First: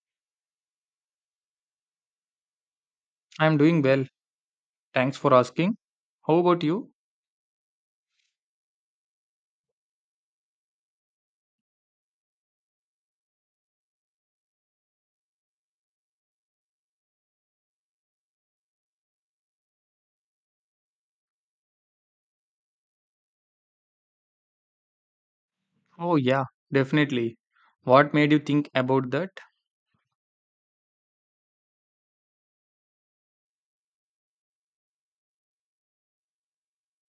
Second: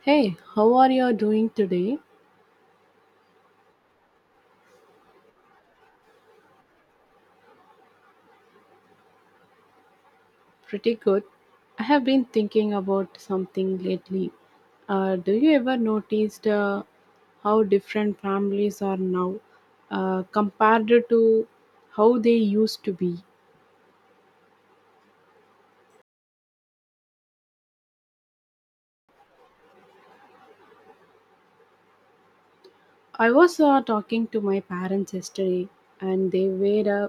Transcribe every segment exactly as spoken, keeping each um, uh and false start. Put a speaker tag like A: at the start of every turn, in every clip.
A: Hey, how are you doing today?
B: I'm doing well. Thanks for asking. How about you?
A: Pretty good. I have been thinking about something lately. Uh, do you ever noticed uh, how different families are now uh, compared to how they used to be?
B: Oh, yeah, definitely. What made you think about that?
A: I was uh, talking to my parents yesterday, and they were uh,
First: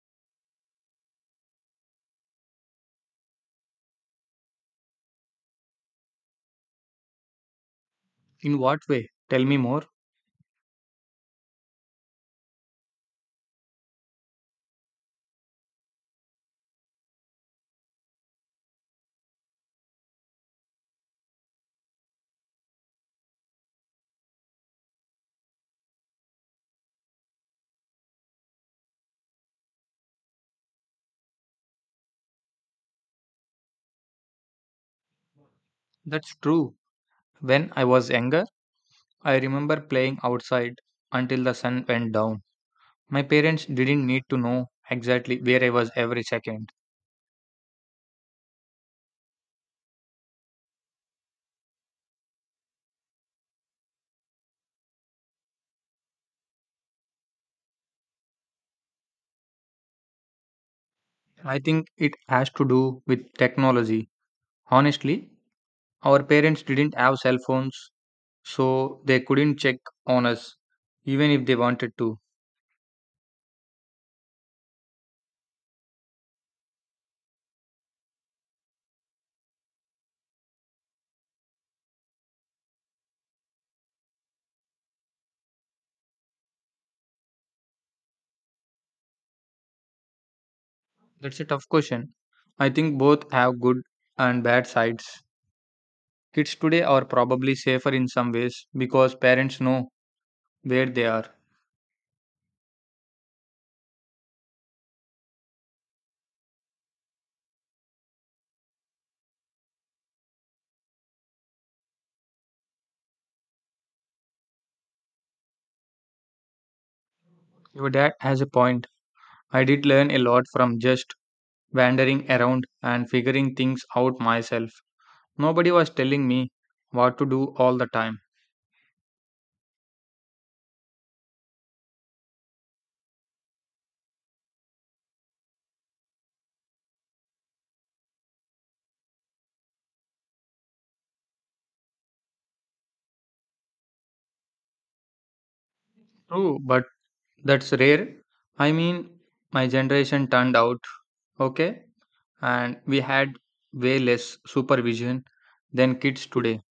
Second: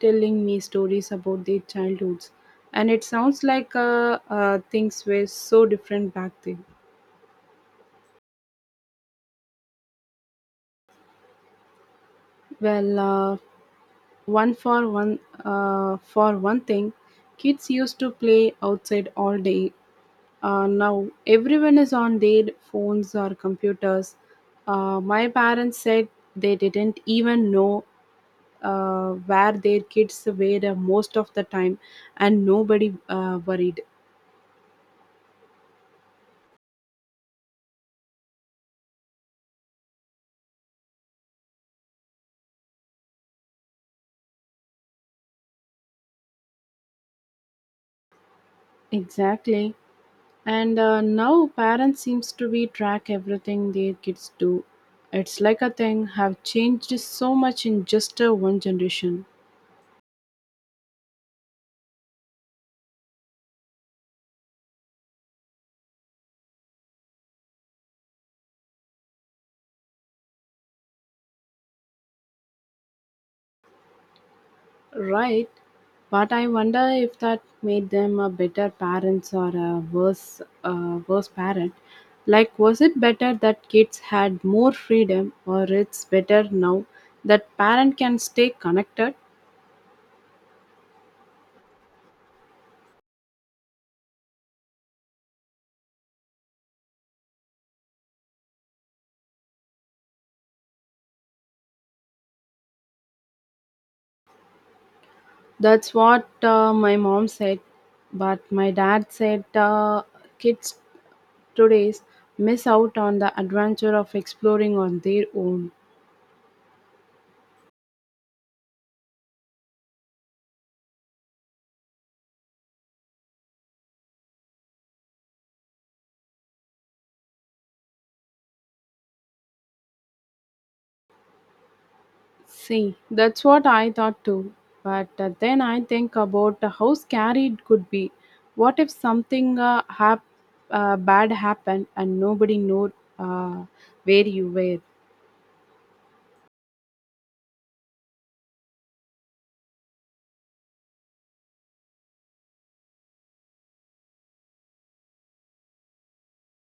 A: telling me stories about their childhoods, and it sounds like uh, uh, things were so different back then.
B: In what way? Tell me more.
A: Well, uh, One for one, uh, for one thing, kids used to play outside all day. Uh, now everyone is on their phones or computers. Uh, my parents said they didn't even know uh, where their kids were uh, most of the time, and nobody uh, worried.
B: That's true. When I was younger, I remember playing outside until the sun went down. My parents didn't need to know exactly where I was every second.
A: Exactly. And uh, now parents seems to be track everything their kids do. It's like a thing have changed so much in just uh, one generation.
B: I think it has to do with technology. Honestly, our parents didn't have cell phones, so they couldn't check on us, even if they wanted to.
A: Right, but I wonder if that made them a better parents or a worse, uh, worse parent. Like, was it better that kids had more freedom, or it's better now that parent can stay connected?
B: That's a tough question. I think both have good and bad sides. Kids today are probably safer in some ways because parents know where they are.
A: That's what uh, my mom said, but my dad said uh, kids today's miss out on the adventure of exploring on their own.
B: Your dad has a point. I did learn a lot from just wandering around and figuring things out myself. Nobody was telling me what to do all the time.
A: See, that's what I thought too. But uh, then I think about how scary it could be. What if something uh, hap- uh, bad happened and nobody knew uh, where you were?
B: True, but that's rare. I mean, my generation turned out okay, and we had way less supervision than kids today.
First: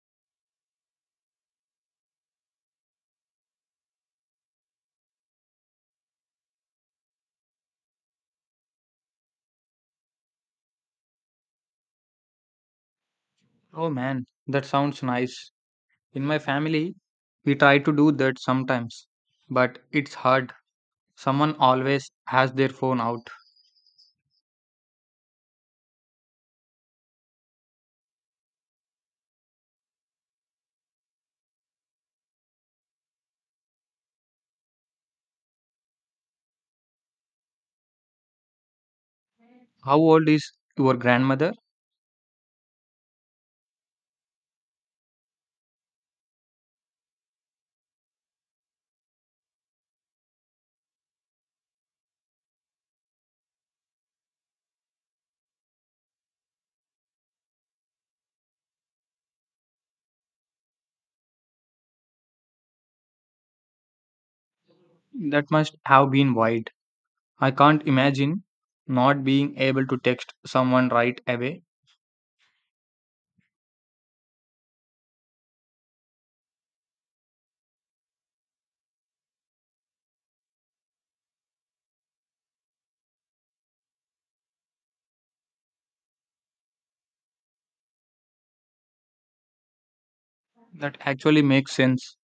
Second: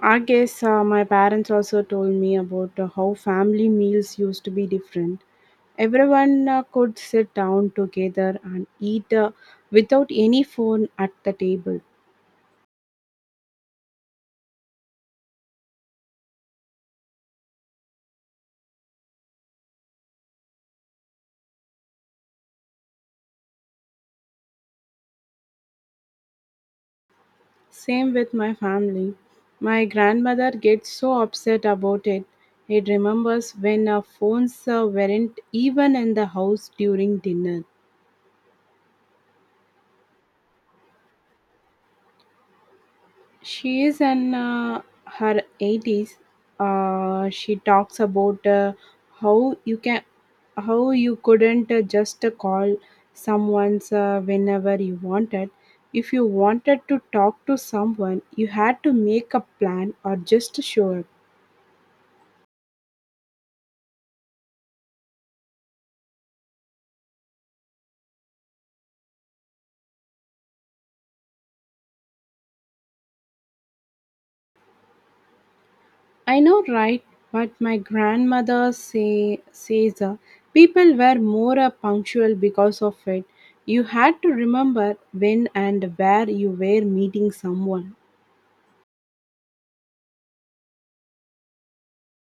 A: I guess uh, my parents also told me about uh, how family meals used to be different. Everyone uh, could sit down together and eat uh, without any phone at the table.
B: Oh man, that sounds nice. In my family, we try to do that sometimes, but it's hard. Someone always has their phone out.
A: Same with my family. My grandmother gets so upset about it. It remembers when our phones uh, weren't even in the house during dinner.
B: How old is your grandmother?
A: She is in uh, her eighties. Uh, she talks about uh, how you can how you couldn't uh, just uh, call someone's uh, whenever you wanted. If you wanted to talk to someone, you had to make a plan or just show up.
B: That must have been wide. I can't imagine not being able to text someone right away.
A: I know, right? But my grandmother say, says uh, people were more uh, punctual because of it. You had to remember when and where you were meeting someone.
B: That actually makes sense.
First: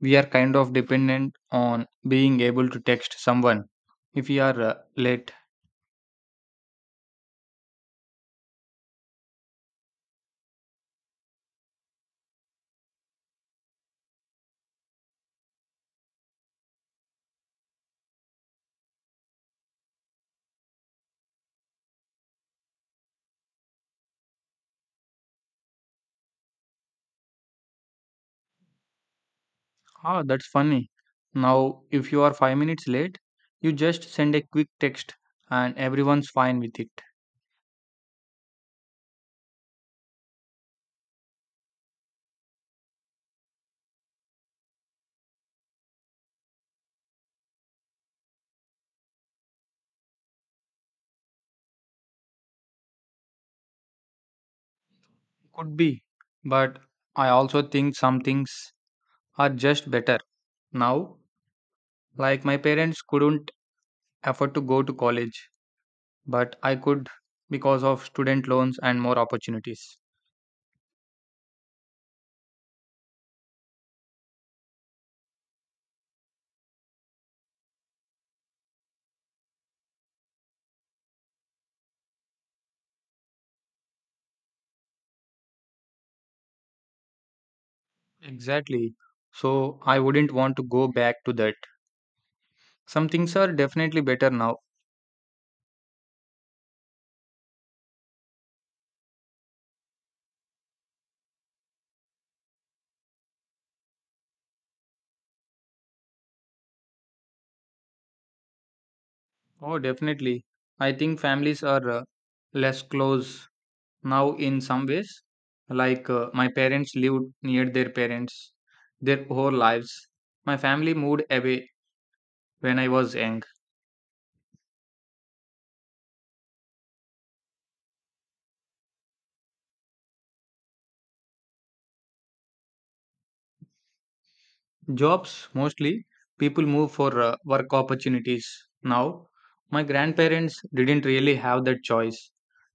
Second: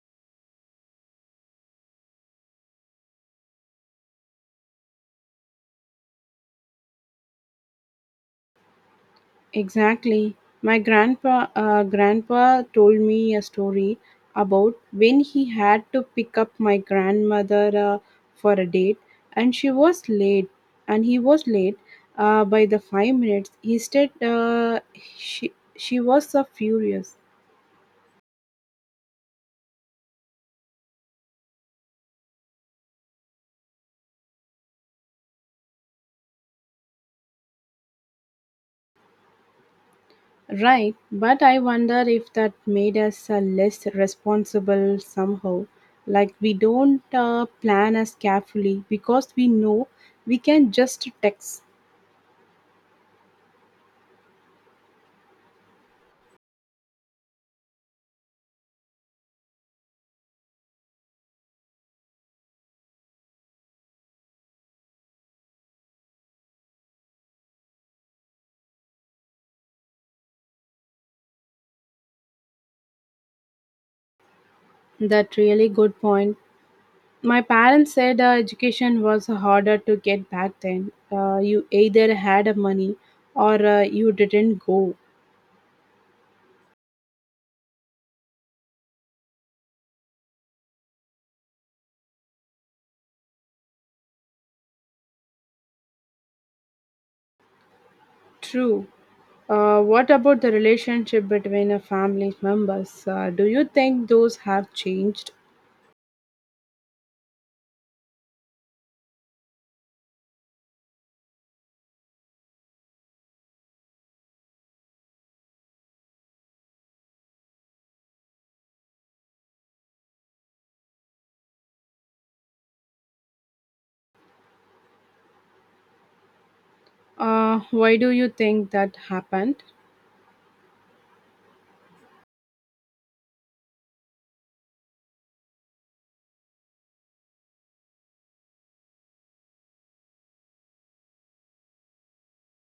B: We are kind of dependent on being able to text someone if we are uh, late.
A: Exactly. My grandpa uh, grandpa told me a story about when he had to pick up my grandmother uh, for a date and she was late and he was late uh, by the five minutes. He said uh, she she was uh, furious.
B: Ah, that's funny. Now, if you are five minutes late, you just send a quick text and everyone's fine with it.
A: Right, but I wonder if that made us uh, less responsible somehow. Like we don't uh, plan as carefully because we know we can just text.
B: Could be. But I also think some things are just better now. Like my parents couldn't afford to go to college, but I could because of student loans and more opportunities.
A: That really good point. My parents said uh, education was harder to get back then. Uh, you either had money or uh, you didn't go.
B: Exactly. So I wouldn't want to go back to that. Some things are definitely better now.
A: True. Uh, what about the relationship between a family members? Uh, do you think those have changed?
B: Oh, definitely. I think families are uh, less close now in some ways, like uh, my parents lived near their parents their whole lives. My family moved away when I was young.
A: Uh, why do you think that happened?
B: Jobs mostly. People move for uh, work opportunities now. My grandparents didn't really have that choice.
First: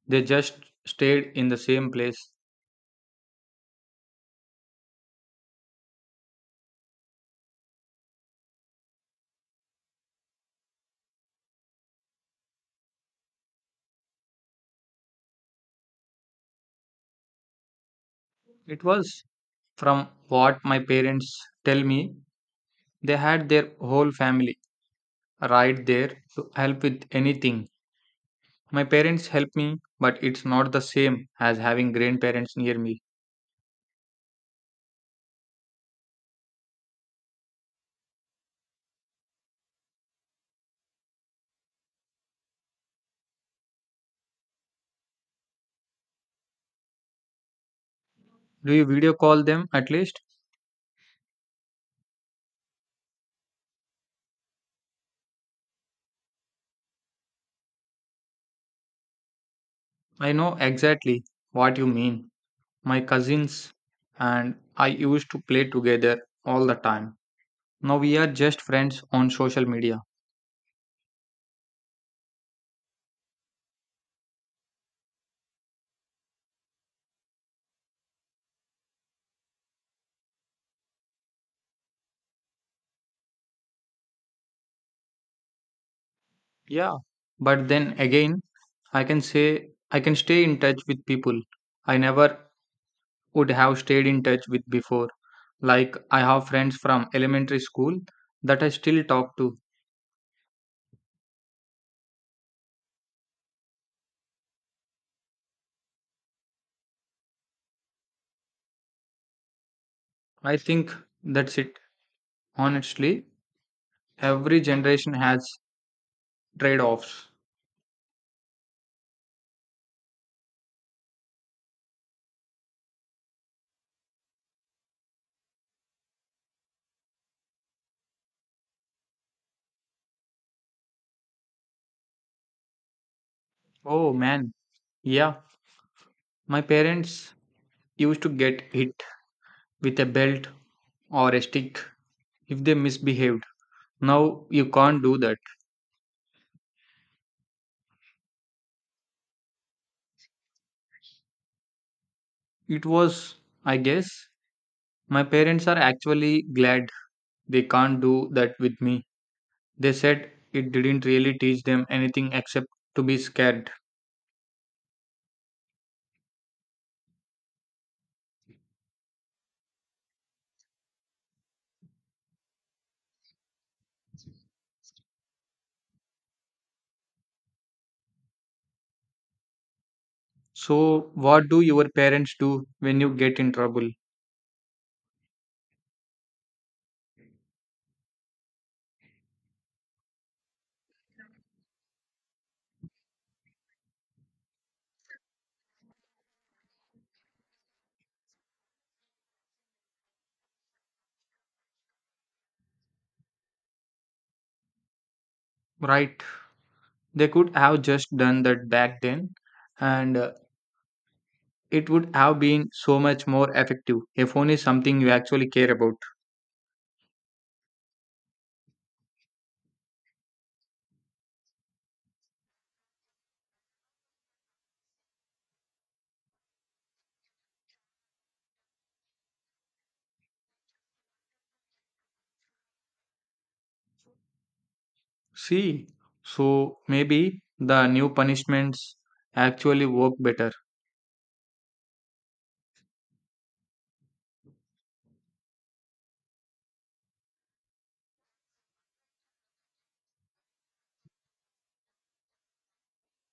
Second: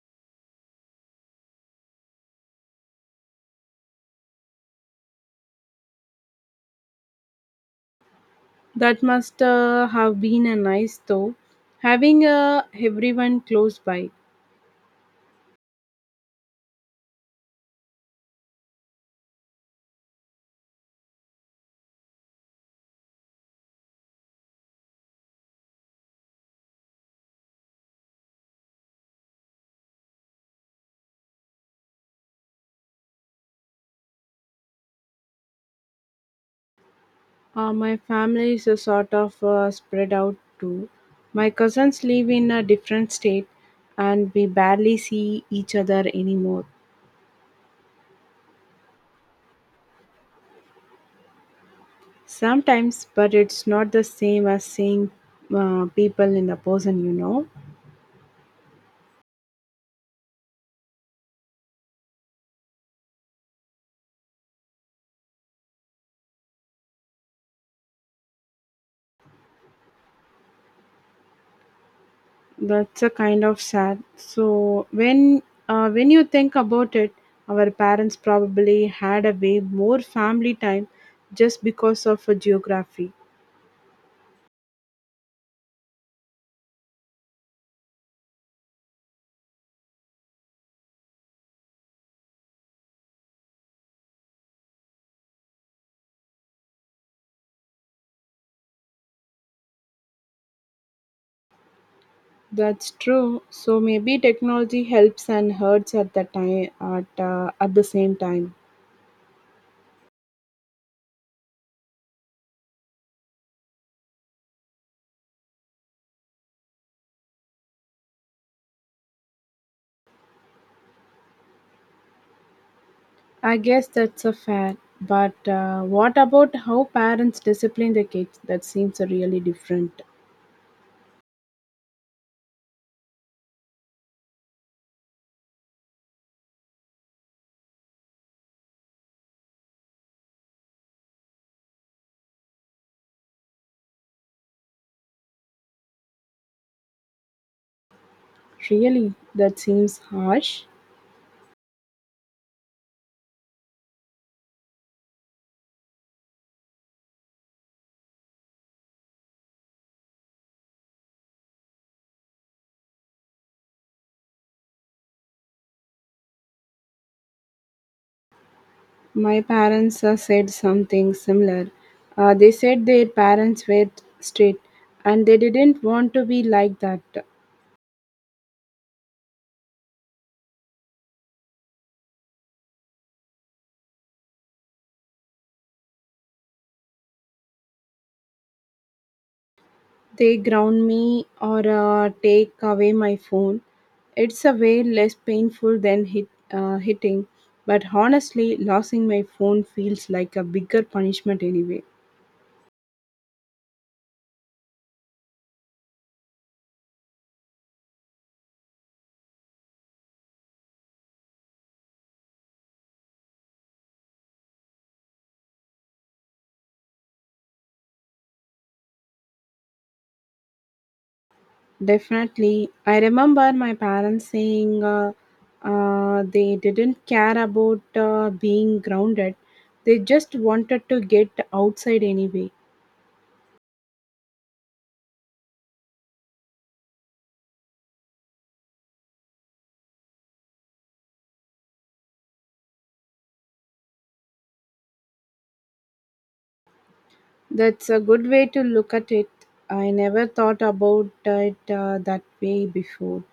B: They just stayed in the same place.
A: That must uh, have been a nice though, having uh, everyone close by.
B: It was, from what my parents tell me, they had their whole family right there to help with anything. My parents help me, but it's not the same as having grandparents near me.
A: Uh, my family is a sort of uh, spread out too. My cousins live in a different state, and we barely see each other anymore.
B: Do you video call them at least?
A: Sometimes, but it's not the same as seeing uh, people in the person, you know.
B: I know exactly what you mean. My cousins and I used to play together all the time. Now we are just friends on social media.
A: That's a kind of sad. So when uh, when you think about it, our parents probably had a way more family time just because of a geography.
B: Yeah, but then again, I can say I can stay in touch with people I never would have stayed in touch with before. Like, I have friends from elementary school that I still talk to.
A: That's true. So maybe technology helps and hurts at the time at uh, at the same time.
B: I think that's it. Honestly, every generation has trade offs.
A: I guess that's a fair. But uh, what about how parents discipline the kids? That seems really different.
B: Oh man, yeah. My parents used to get hit with a belt or a stick if they misbehaved. Now you can't do that.
A: Really, that seems harsh.
B: It was, I guess. My parents are actually glad they can't do that with me. They said it didn't really teach them anything except to be scared.
A: My parents uh, said something similar. Uh, they said their parents were strict and they didn't want to be like that.
B: So, what do your parents do when you get in trouble?
A: They ground me or uh, take away my phone. It's a way less painful than hit, uh, hitting, but honestly, losing my phone feels like a bigger punishment anyway.
B: Right, they could have just done that back then, and uh, it would have been so much more effective. A phone is something you actually care about.
A: Definitely. I remember my parents saying uh, uh, they didn't care about uh, being grounded, they just wanted to get outside anyway.
B: See, so maybe the new punishments actually work better.
A: That's a good way to look at it. I never thought about it uh, that way before.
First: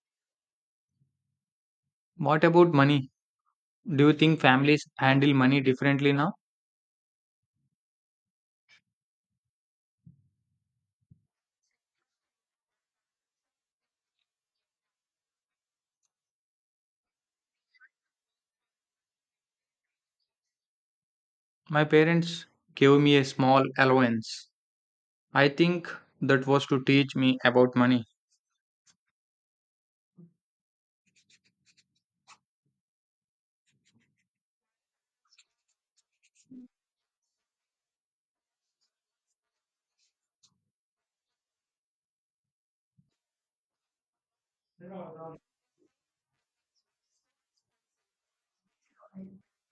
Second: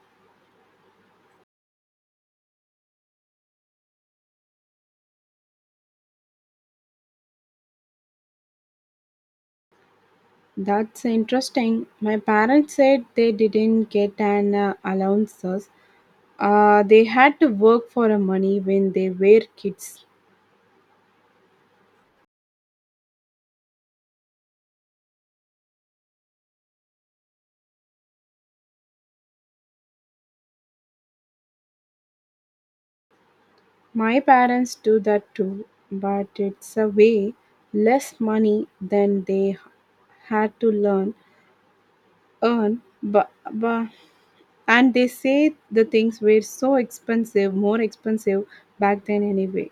B: What about money? Do you think families handle money differently now?
A: That's interesting. My parents said they didn't get an uh, allowances. Uh, they had to work for uh, money when they were kids.
B: My parents gave me a small allowance. I think that was to teach me about money.
A: My parents do that too, but it's a way less money than they had to learn earn but, but and they say the things were so expensive more expensive back then anyway.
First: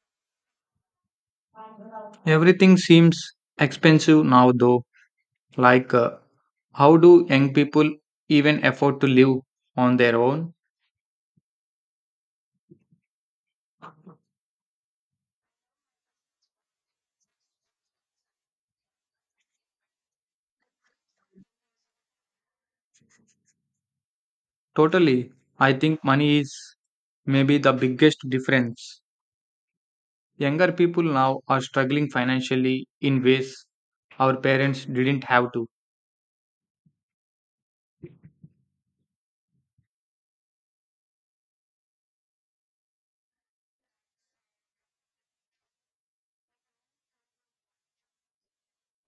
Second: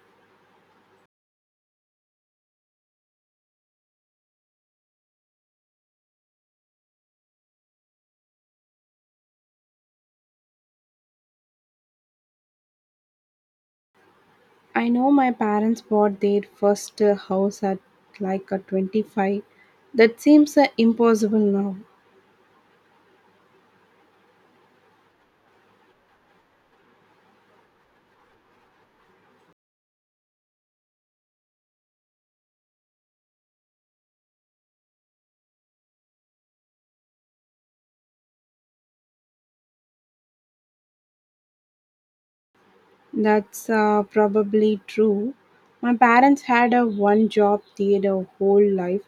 B: Everything seems expensive now, though. Like, uh, how do young people even afford to live on their own?
A: I know my parents bought their first uh, house at like a twenty-five. That seems uh, impossible now.
B: Totally. I think money is maybe the biggest difference. Younger people now are struggling financially in ways our parents didn't have to.
A: That's uh, probably true. My parents had a one job their whole life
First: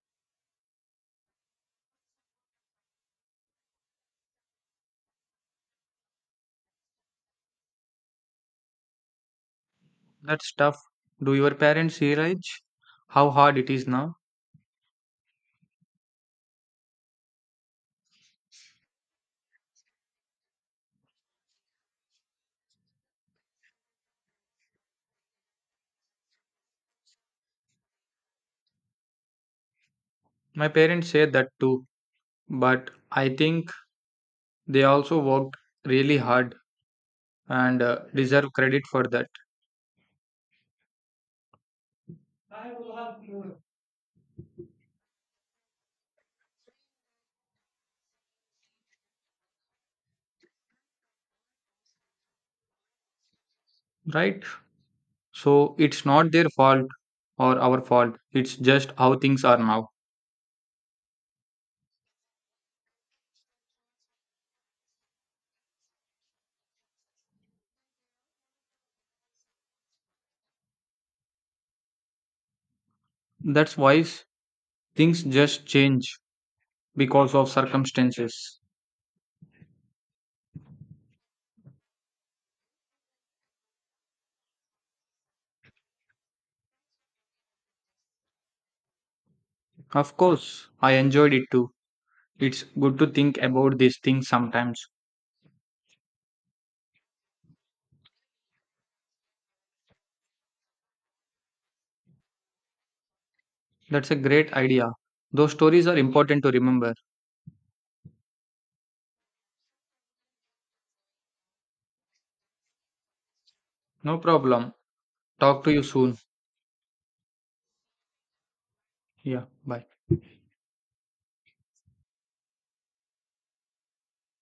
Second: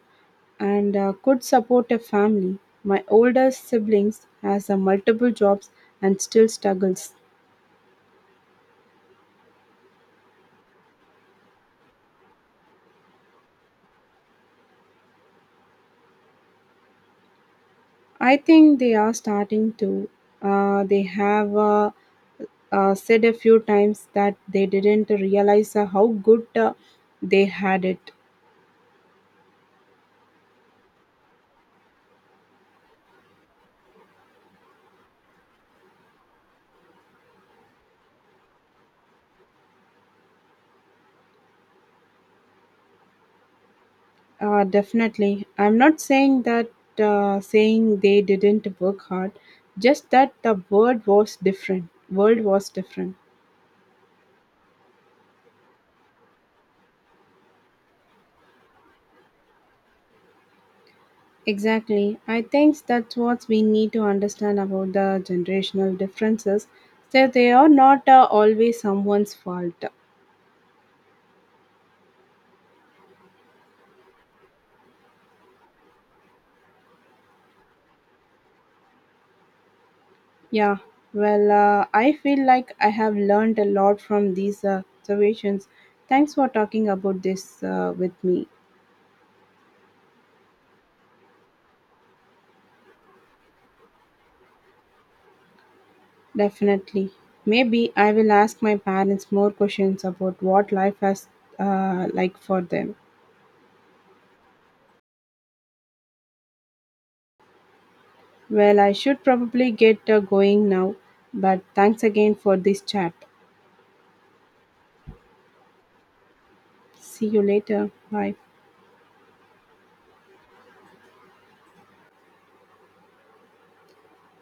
A: and uh, could support a family. My older siblings has uh, multiple jobs and still struggles.
B: That's tough. Do your parents realize how hard it is now?
A: I think they are starting to. Uh, they have uh, uh, said a few times that they didn't realize uh, how good uh, they had it.
B: My parents say that too, but I think they also worked really hard and uh, deserve credit for that,
A: Uh, definitely, I'm not saying that uh, saying they didn't work hard, just that the world was different. World was different.
B: right? So it's not their fault or our fault, it's just how things are now.
A: Exactly. I think that's what we need to understand about the generational differences, that they are not uh, always someone's fault.
B: That's why things just change, because of circumstances.
A: Yeah. Well, uh, I feel like I have learned a lot from these uh, observations. Thanks for talking about this uh, with me.
B: Of course, I enjoyed it too. It's good to think about these things sometimes.
A: Definitely. Maybe I will ask my parents more questions about what life has uh, like for them.
B: That's a great idea. Those stories are important to remember.
A: Well, I should probably get uh, going now, but thanks again for this chat.
B: No problem. Talk to you soon.
A: See you later. Bye.
B: Yeah, bye.